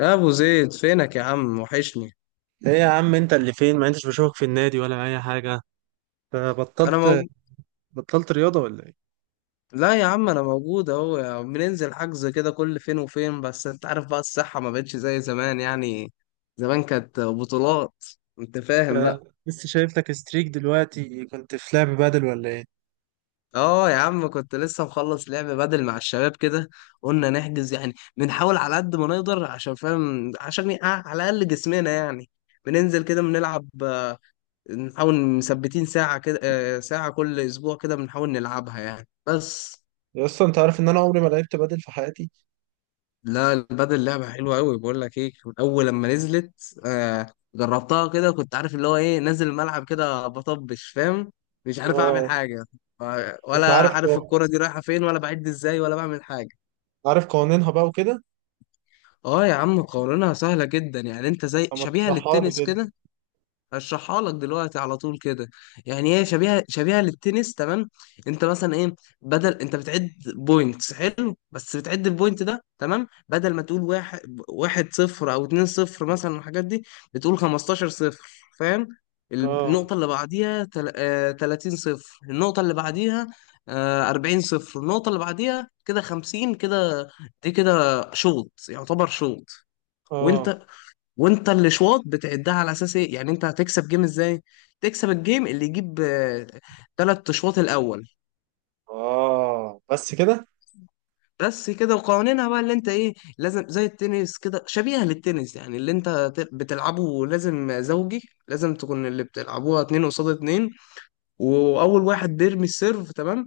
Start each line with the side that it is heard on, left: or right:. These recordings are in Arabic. left: يا ابو زيد، فينك يا عم؟ وحشني.
right: ايه يا عم؟ انت اللي فين؟ ما انتش بشوفك في النادي ولا اي حاجه؟
left: انا
right: بطلت.
left: موجود.
right: بطلت رياضه ولا ايه؟
left: لا يا عم، انا موجود اهو يا عم. بننزل حجز كده كل فين وفين، بس انت عارف بقى، الصحة ما بقتش زي زمان يعني. زمان كانت بطولات. انت فاهم
right: انت
left: بقى؟
right: لسه شايف لك ستريك دلوقتي، كنت في لعب بدل ولا ايه؟
left: اه يا عم، كنت لسه مخلص لعب بدل مع الشباب كده. قلنا نحجز يعني، بنحاول على قد ما نقدر عشان فاهم، عشان على الاقل جسمنا يعني. بننزل كده بنلعب. نحاول مثبتين ساعة كده ساعة كل اسبوع كده بنحاول نلعبها يعني، بس.
right: يا اسطى، انت عارف ان انا عمري ما لعبت بدل في حياتي.
left: لا، البادل لعبة حلوة أوي، بقول لك إيه، من أول لما نزلت جربتها كده، كنت عارف اللي هو إيه، نازل الملعب كده بطبش فاهم، مش عارف أعمل
right: اه.
left: حاجة.
right: انت
left: ولا
right: عارف.
left: عارف الكرة دي رايحة فين، ولا بعد إزاي، ولا بعمل حاجة.
right: عارف قوانينها بقى وكده؟
left: أه يا عم، قوانينها سهلة جدا يعني، أنت زي،
right: اما
left: شبيهة
right: تشرحها لي
left: للتنس
right: كده.
left: كده. هشرحها لك دلوقتي على طول كده. يعني هي شبيهه شبيهه للتنس، تمام. انت مثلا ايه، بدل، انت بتعد بوينتس، حلو، بس بتعد البوينت ده، تمام، بدل ما تقول واحد، واحد صفر او اتنين صفر مثلا الحاجات دي، بتقول 15 صفر. فاهم؟
right: اه.
left: النقطه اللي بعديها 30 صفر، النقطه اللي بعديها 40 صفر، النقطه اللي بعديها كده 50 كده، دي كده شوط يعتبر شوط.
right: اه.
left: وانت، الاشواط بتعدها على اساس ايه؟ يعني انت هتكسب جيم ازاي؟ تكسب الجيم اللي يجيب ثلاث اشواط الاول.
right: اه. بس كده؟
left: بس كده. وقوانينها بقى اللي انت ايه، لازم زي التنس كده، شبيهه للتنس يعني، اللي انت بتلعبه لازم زوجي، لازم تكون اللي بتلعبوها اتنين قصاد اتنين. واول واحد بيرمي السيرف، تمام،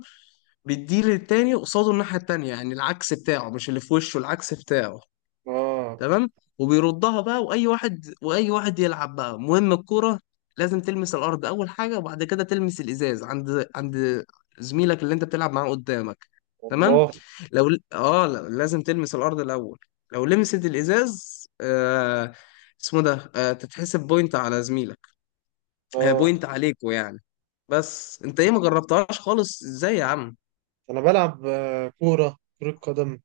left: بيديه للتاني قصاده الناحيه التانيه، يعني العكس بتاعه، مش اللي في وشه، العكس بتاعه.
right: اه.
left: تمام. وبيردها بقى، واي واحد واي واحد يلعب بقى، المهم الكرة لازم تلمس الارض اول حاجة، وبعد كده تلمس الازاز عند زميلك اللي انت بتلعب معاه قدامك. تمام.
right: والله.
left: لو لا، لازم تلمس الارض الاول. لو لمست الازاز اسمه ده، تتحسب بوينت على زميلك،
right: اه.
left: بوينت عليكوا يعني. بس انت ايه، ما جربتهاش خالص ازاي يا عم؟
right: انا بلعب كره قدم.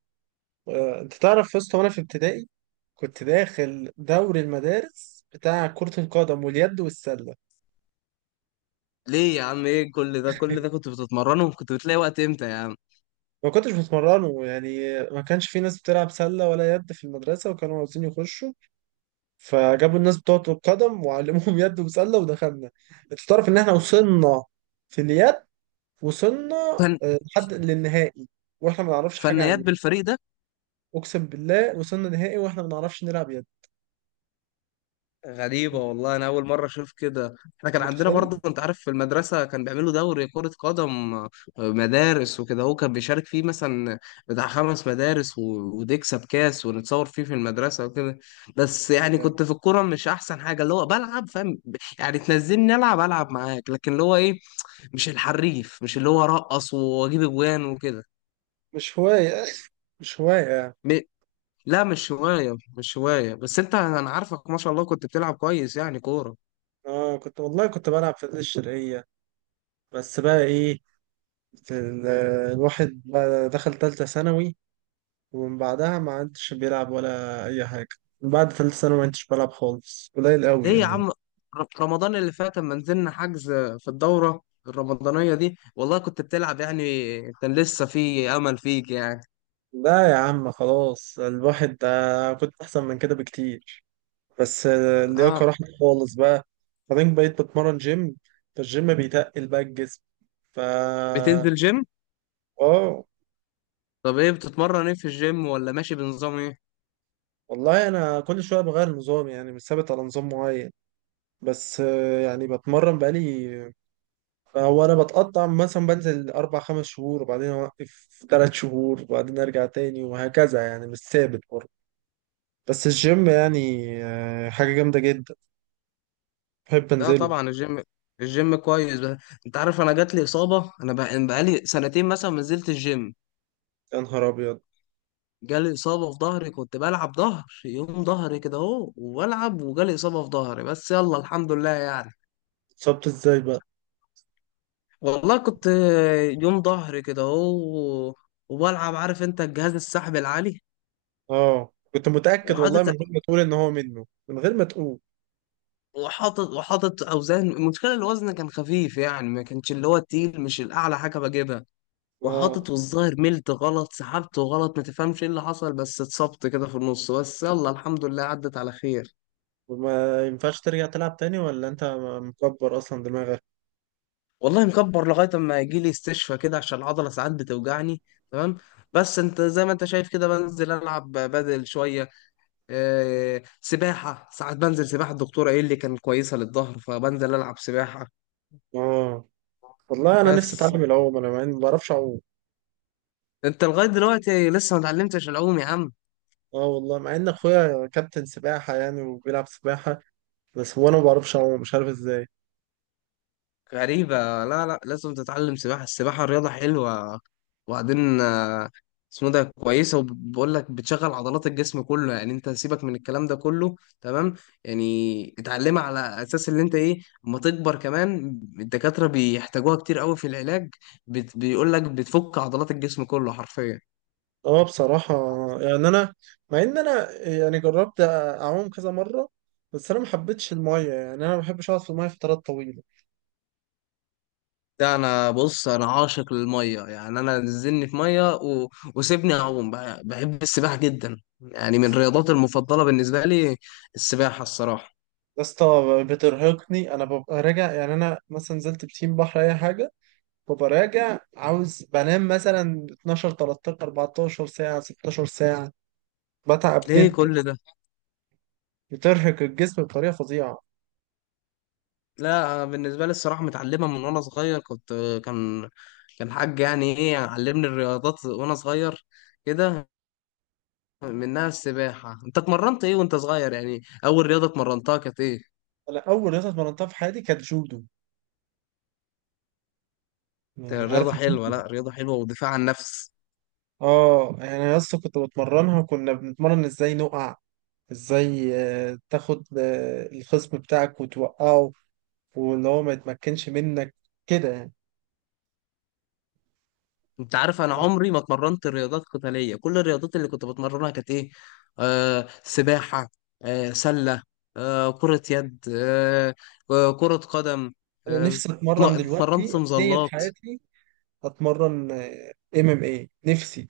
right: انت تعرف يا اسطى وانا في ابتدائي كنت داخل دوري المدارس بتاع كرة القدم واليد والسلة.
left: ليه يا عم؟ ايه كل ده، كل ده كنت بتتمرنه؟ كنت بتلاقي وقت امتى يا عم؟
right: ما كنتش بتمرنه، يعني ما كانش في ناس بتلعب سلة ولا يد في المدرسة وكانوا عاوزين يخشوا. فجابوا الناس بتوع كرة القدم وعلموهم يد وسلة ودخلنا. انت تعرف ان احنا وصلنا في اليد، وصلنا
left: فن...
right: لحد للنهائي. واحنا ما نعرفش حاجة عن
left: فنيات
right: اليد.
left: بالفريق ده؟
right: اقسم بالله وصلنا نهائي واحنا ما نعرفش نلعب يد.
left: غريبة
right: أنت
left: والله، أنا أول مرة أشوف كده. إحنا كان عندنا برضه،
right: متخيل؟
left: أنت عارف، في المدرسة كان بيعملوا دوري كرة قدم مدارس وكده، هو كان بيشارك فيه مثلا بتاع خمس مدارس وتكسب كاس ونتصور فيه في المدرسة وكده. بس يعني كنت في الكورة مش أحسن حاجة، اللي هو بلعب فاهم، يعني تنزلني ألعب، ألعب معاك، لكن اللي هو إيه، مش الحريف، مش اللي هو أرقص وأجيب أجوان وكده.
right: مش هواية. مش هواية يعني.
left: م- لا مش هواية، مش هواية، بس أنت، أنا عارفك ما شاء الله كنت بتلعب كويس يعني كورة.
right: اه، كنت والله كنت بلعب في النادي الشرقية. بس بقى ايه، ال- الواحد بقى دخل تالتة ثانوي، ومن بعدها ما عدتش بيلعب ولا أي حاجة. من بعد تالتة ثانوي ما عدتش بلعب خالص، قليل قوي
left: ليه يا
right: يعني.
left: عم؟ رمضان اللي فات لما نزلنا حجز في الدورة الرمضانية دي، والله كنت بتلعب يعني، كان لسه في أمل فيك يعني.
right: لا يا عم، خلاص الواحد ده كنت أحسن من كده بكتير، بس اللياقة
left: اه.
right: راحت خالص بقى. بعدين بقيت بتمرن جيم، فالجيم بيتقل بقى الجسم، فا.
left: بتنزل جيم؟
right: اه.
left: طب ايه بتتمرن ايه في الجيم، ولا ماشي بنظام ايه؟
right: والله أنا كل شوية بغير نظام، يعني مش ثابت على نظام معين. بس يعني بتمرن بقالي. هو انا بتقطع، مثلا بنزل اربع خمس شهور وبعدين اوقف ثلاث شهور وبعدين ارجع تاني وهكذا، يعني مش ثابت برضه. بس الجيم يعني حاجة جامدة جدا، بحب
left: لا
right: انزله.
left: طبعا، الجيم، الجيم كويس بقى. انت عارف انا جات لي إصابة، بقالي سنتين مثلا ما نزلت الجيم.
right: يا نهار ابيض.
left: جالي إصابة في ظهري، كنت بلعب ظهر، يوم ظهري كده اهو وبلعب، وجالي إصابة في ظهري، بس يلا الحمد لله يعني.
right: اتصبت ازاي بقى؟
left: والله كنت، يوم ظهر كده اهو وبلعب، عارف انت الجهاز السحب العالي،
right: اه، كنت متأكد والله
left: وحاطط،
right: من غير ما تقول ان هو منه، من غير ما تقول.
left: وحاطط، اوزان. المشكله الوزن كان خفيف يعني، ما كانش اللي هو التقيل، مش الاعلى حاجه بجيبها،
right: اه.
left: وحاطط، والظاهر ملت غلط، سحبت غلط، ما تفهمش ايه اللي حصل، بس اتصبت كده في النص، بس يلا الحمد لله عدت على خير.
right: وما ينفعش ترجع تلعب تاني، ولا انت مكبر اصلا دماغك؟
left: والله مكبر لغايه اما يجي لي استشفى كده، عشان العضله ساعات بتوجعني. تمام. بس انت زي ما انت شايف كده، بنزل العب بدل شويه، سباحة، ساعات بنزل سباحة، الدكتورة ايه اللي كان كويسة للظهر، فبنزل ألعب سباحة.
right: اه والله انا نفسي
left: بس
right: اتعلم العوم، انا ما بعرفش اعوم.
left: انت لغاية دلوقتي لسه ما اتعلمتش العوم يا عم؟
right: اه والله مع ان اخويا كابتن سباحة يعني وبيلعب سباحة، بس هو انا ما بعرفش اعوم، مش عارف ازاي.
left: غريبة. لا، لا، لازم تتعلم سباحة، السباحة رياضة حلوة. وبعدين اسمه ده، كويسة، وبقول لك بتشغل عضلات الجسم كله يعني، انت سيبك من الكلام ده كله، تمام. يعني اتعلمها، على اساس اللي انت ايه، اما تكبر كمان، الدكاترة بيحتاجوها كتير قوي في العلاج. بيقول لك بتفك عضلات الجسم كله حرفيا.
right: اه بصراحة، يعني انا، مع ان انا يعني جربت اعوم كذا مرة، بس انا ما حبيتش المية، يعني انا ما بحبش اقعد في المية فترات طويلة.
left: ده انا، بص انا عاشق للميه يعني، انا نزلني في ميه وسيبني اعوم بقى. بحب السباحه جدا يعني، من الرياضات المفضله بالنسبه لي السباحه الصراحه.
right: يا اسطى بترهقني، انا ببقى راجع يعني انا مثلا نزلت بسين بحر اي حاجة ببقى راجع عاوز بنام مثلا 12 13 14 ساعة، 16 ساعة، بتعب
left: ليه
right: جدا.
left: كل ده؟
right: بترهق الجسم بطريقة فظيعة.
left: لا أنا بالنسبه لي الصراحه متعلمه من وانا صغير، كنت كان كان حاج يعني ايه، علمني الرياضات وانا صغير كده، منها السباحه. انت اتمرنت ايه وانت صغير يعني، اول رياضه اتمرنتها كانت ايه؟
right: انا اول رياضة اتمرنتها في حياتي كانت جودو، يعني
left: كانت
right: عارف.
left: رياضه حلوه، لا رياضه حلوه ودفاع عن النفس.
right: اه يعني انا اصلا كنت بتمرنها وكنا بنتمرن ازاي نقع، ازاي تاخد الخصم بتاعك وتوقعه، واللي هو ما يتمكنش منك كده يعني.
left: انت عارف انا عمري ما اتمرنت رياضات قتاليه، كل الرياضات اللي كنت بتمرنها كانت ايه، سباحه، سله، كره يد، كره قدم،
right: انا
left: آه
right: نفسي اتمرن دلوقتي
left: اتمرنت
right: نية
left: مظلات.
right: حياتي، اتمرن ام ام اي نفسي،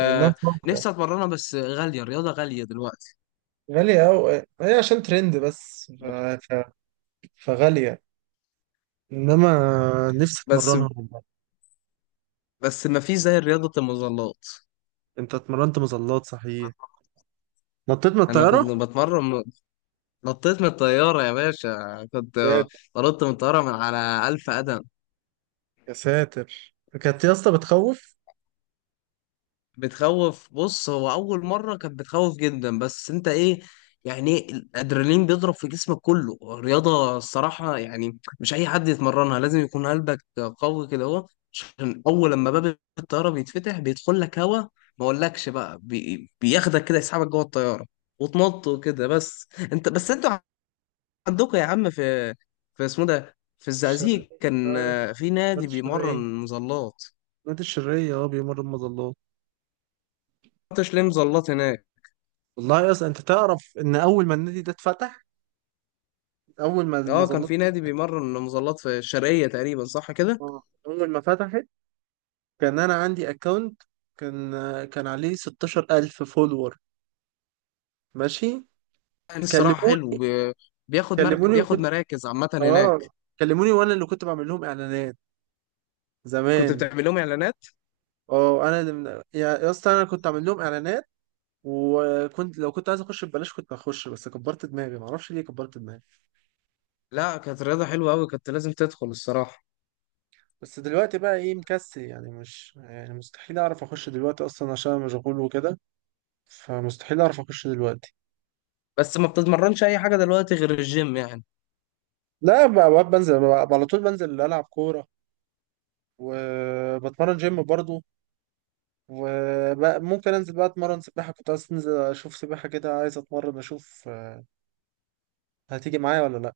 right: مع انها صعبة.
left: نفسي اتمرنها، بس غاليه، الرياضه غاليه دلوقتي.
right: غالية اوي، هي عشان ترند بس، فغالية، انما نفسي
left: بس
right: اتمرنها والله.
left: بس ما فيش زي رياضه المظلات.
right: انت اتمرنت مظلات صحيح؟ نطيت من
left: انا
right: الطيارة؟
left: كنت بتمرن، نطيت من الطياره يا باشا، كنت نطيت من الطياره من على 1000 قدم.
right: يا ساتر. كانت يا اسطى بتخوف؟ في
left: بتخوف، بص، هو اول مره كانت بتخوف جدا، بس انت ايه، يعني إيه، الادرينالين بيضرب في جسمك كله، الرياضه الصراحه يعني مش اي حد يتمرنها، لازم يكون قلبك قوي كده اهو، عشان اول لما باب الطياره بيتفتح بيدخل لك هوا، ما اقولكش بقى، بياخدك كده يسحبك جوه الطياره، وتنط وكده. بس انتوا عندكم يا عم، في اسمه ده في الزقازيق،
right: الشرقية،
left: كان
right: عارف
left: في نادي
right: نادي
left: بيمرن
right: الشرقية؟
left: مظلات.
right: نادي الشرقية اه بيمر المظلات.
left: ما رحتش ليه مظلات هناك؟
right: والله يا اسطى انت تعرف ان اول ما النادي ده اتفتح، اول ما
left: اه، كان
right: المظلات،
left: في نادي بيمرن مظلات في الشرقية تقريبا، صح كده؟
right: اه اول ما فتحت، كان انا عندي اكونت، كان كان عليه 16000 فولور، ماشي؟
left: كان الصراحة حلو،
right: كلموني كلموني
left: بياخد
right: وكنت،
left: مراكز عامة هناك.
right: اه، كلموني وانا اللي كنت بعمل لهم اعلانات
left: كنت
right: زمان.
left: بتعمل لهم اعلانات؟
right: اه، انا اللي يا اسطى، انا كنت عامل لهم اعلانات، وكنت لو كنت عايز اخش ببلاش كنت هخش، بس كبرت دماغي، معرفش ليه كبرت دماغي.
left: لا، كانت رياضة حلوة قوي، كنت لازم تدخل الصراحة.
right: بس دلوقتي بقى ايه، مكسل يعني، مش يعني مستحيل اعرف اخش دلوقتي اصلا عشان أنا مشغول وكده. فمستحيل اعرف اخش دلوقتي.
left: بس ما بتتمرنش اي حاجة دلوقتي غير الجيم يعني؟
right: لا، بقى بنزل بقى على طول، بنزل العب كوره، وبتمرن جيم برضو. وممكن انزل بقى اتمرن سباحه، كنت عايز انزل اشوف سباحه كده، عايز اتمرن اشوف. هتيجي معايا ولا لا؟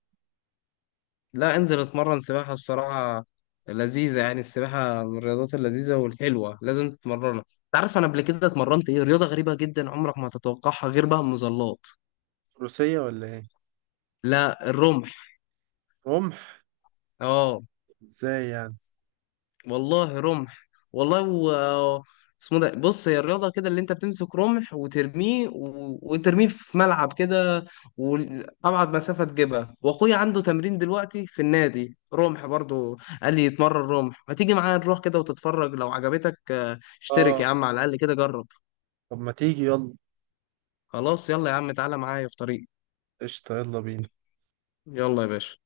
left: لا، انزل اتمرن سباحة الصراحة، لذيذة يعني، السباحة من الرياضات اللذيذة والحلوة، لازم تتمرنها. تعرف انا قبل كده اتمرنت ايه رياضة غريبة جدا عمرك ما هتتوقعها، غير بقى المظلات؟
right: روسيه ولا ايه؟
left: لا، الرمح.
right: رمح؟
left: اه
right: ازاي يعني؟
left: والله رمح والله اسمه ده، بص هي الرياضة كده، اللي انت بتمسك رمح وترميه وترميه في ملعب كده، وأبعد مسافة تجيبها. وأخويا عنده تمرين دلوقتي في النادي رمح برضو، قال لي يتمرن رمح، ما تيجي معايا نروح كده وتتفرج، لو عجبتك اشترك يا
right: اه
left: عم، على الأقل كده جرب.
right: طب ما تيجي يلا.
left: خلاص، يلا يا عم، تعالى معايا في طريق.
right: قشطه يلا بينا.
left: يلا يا باشا.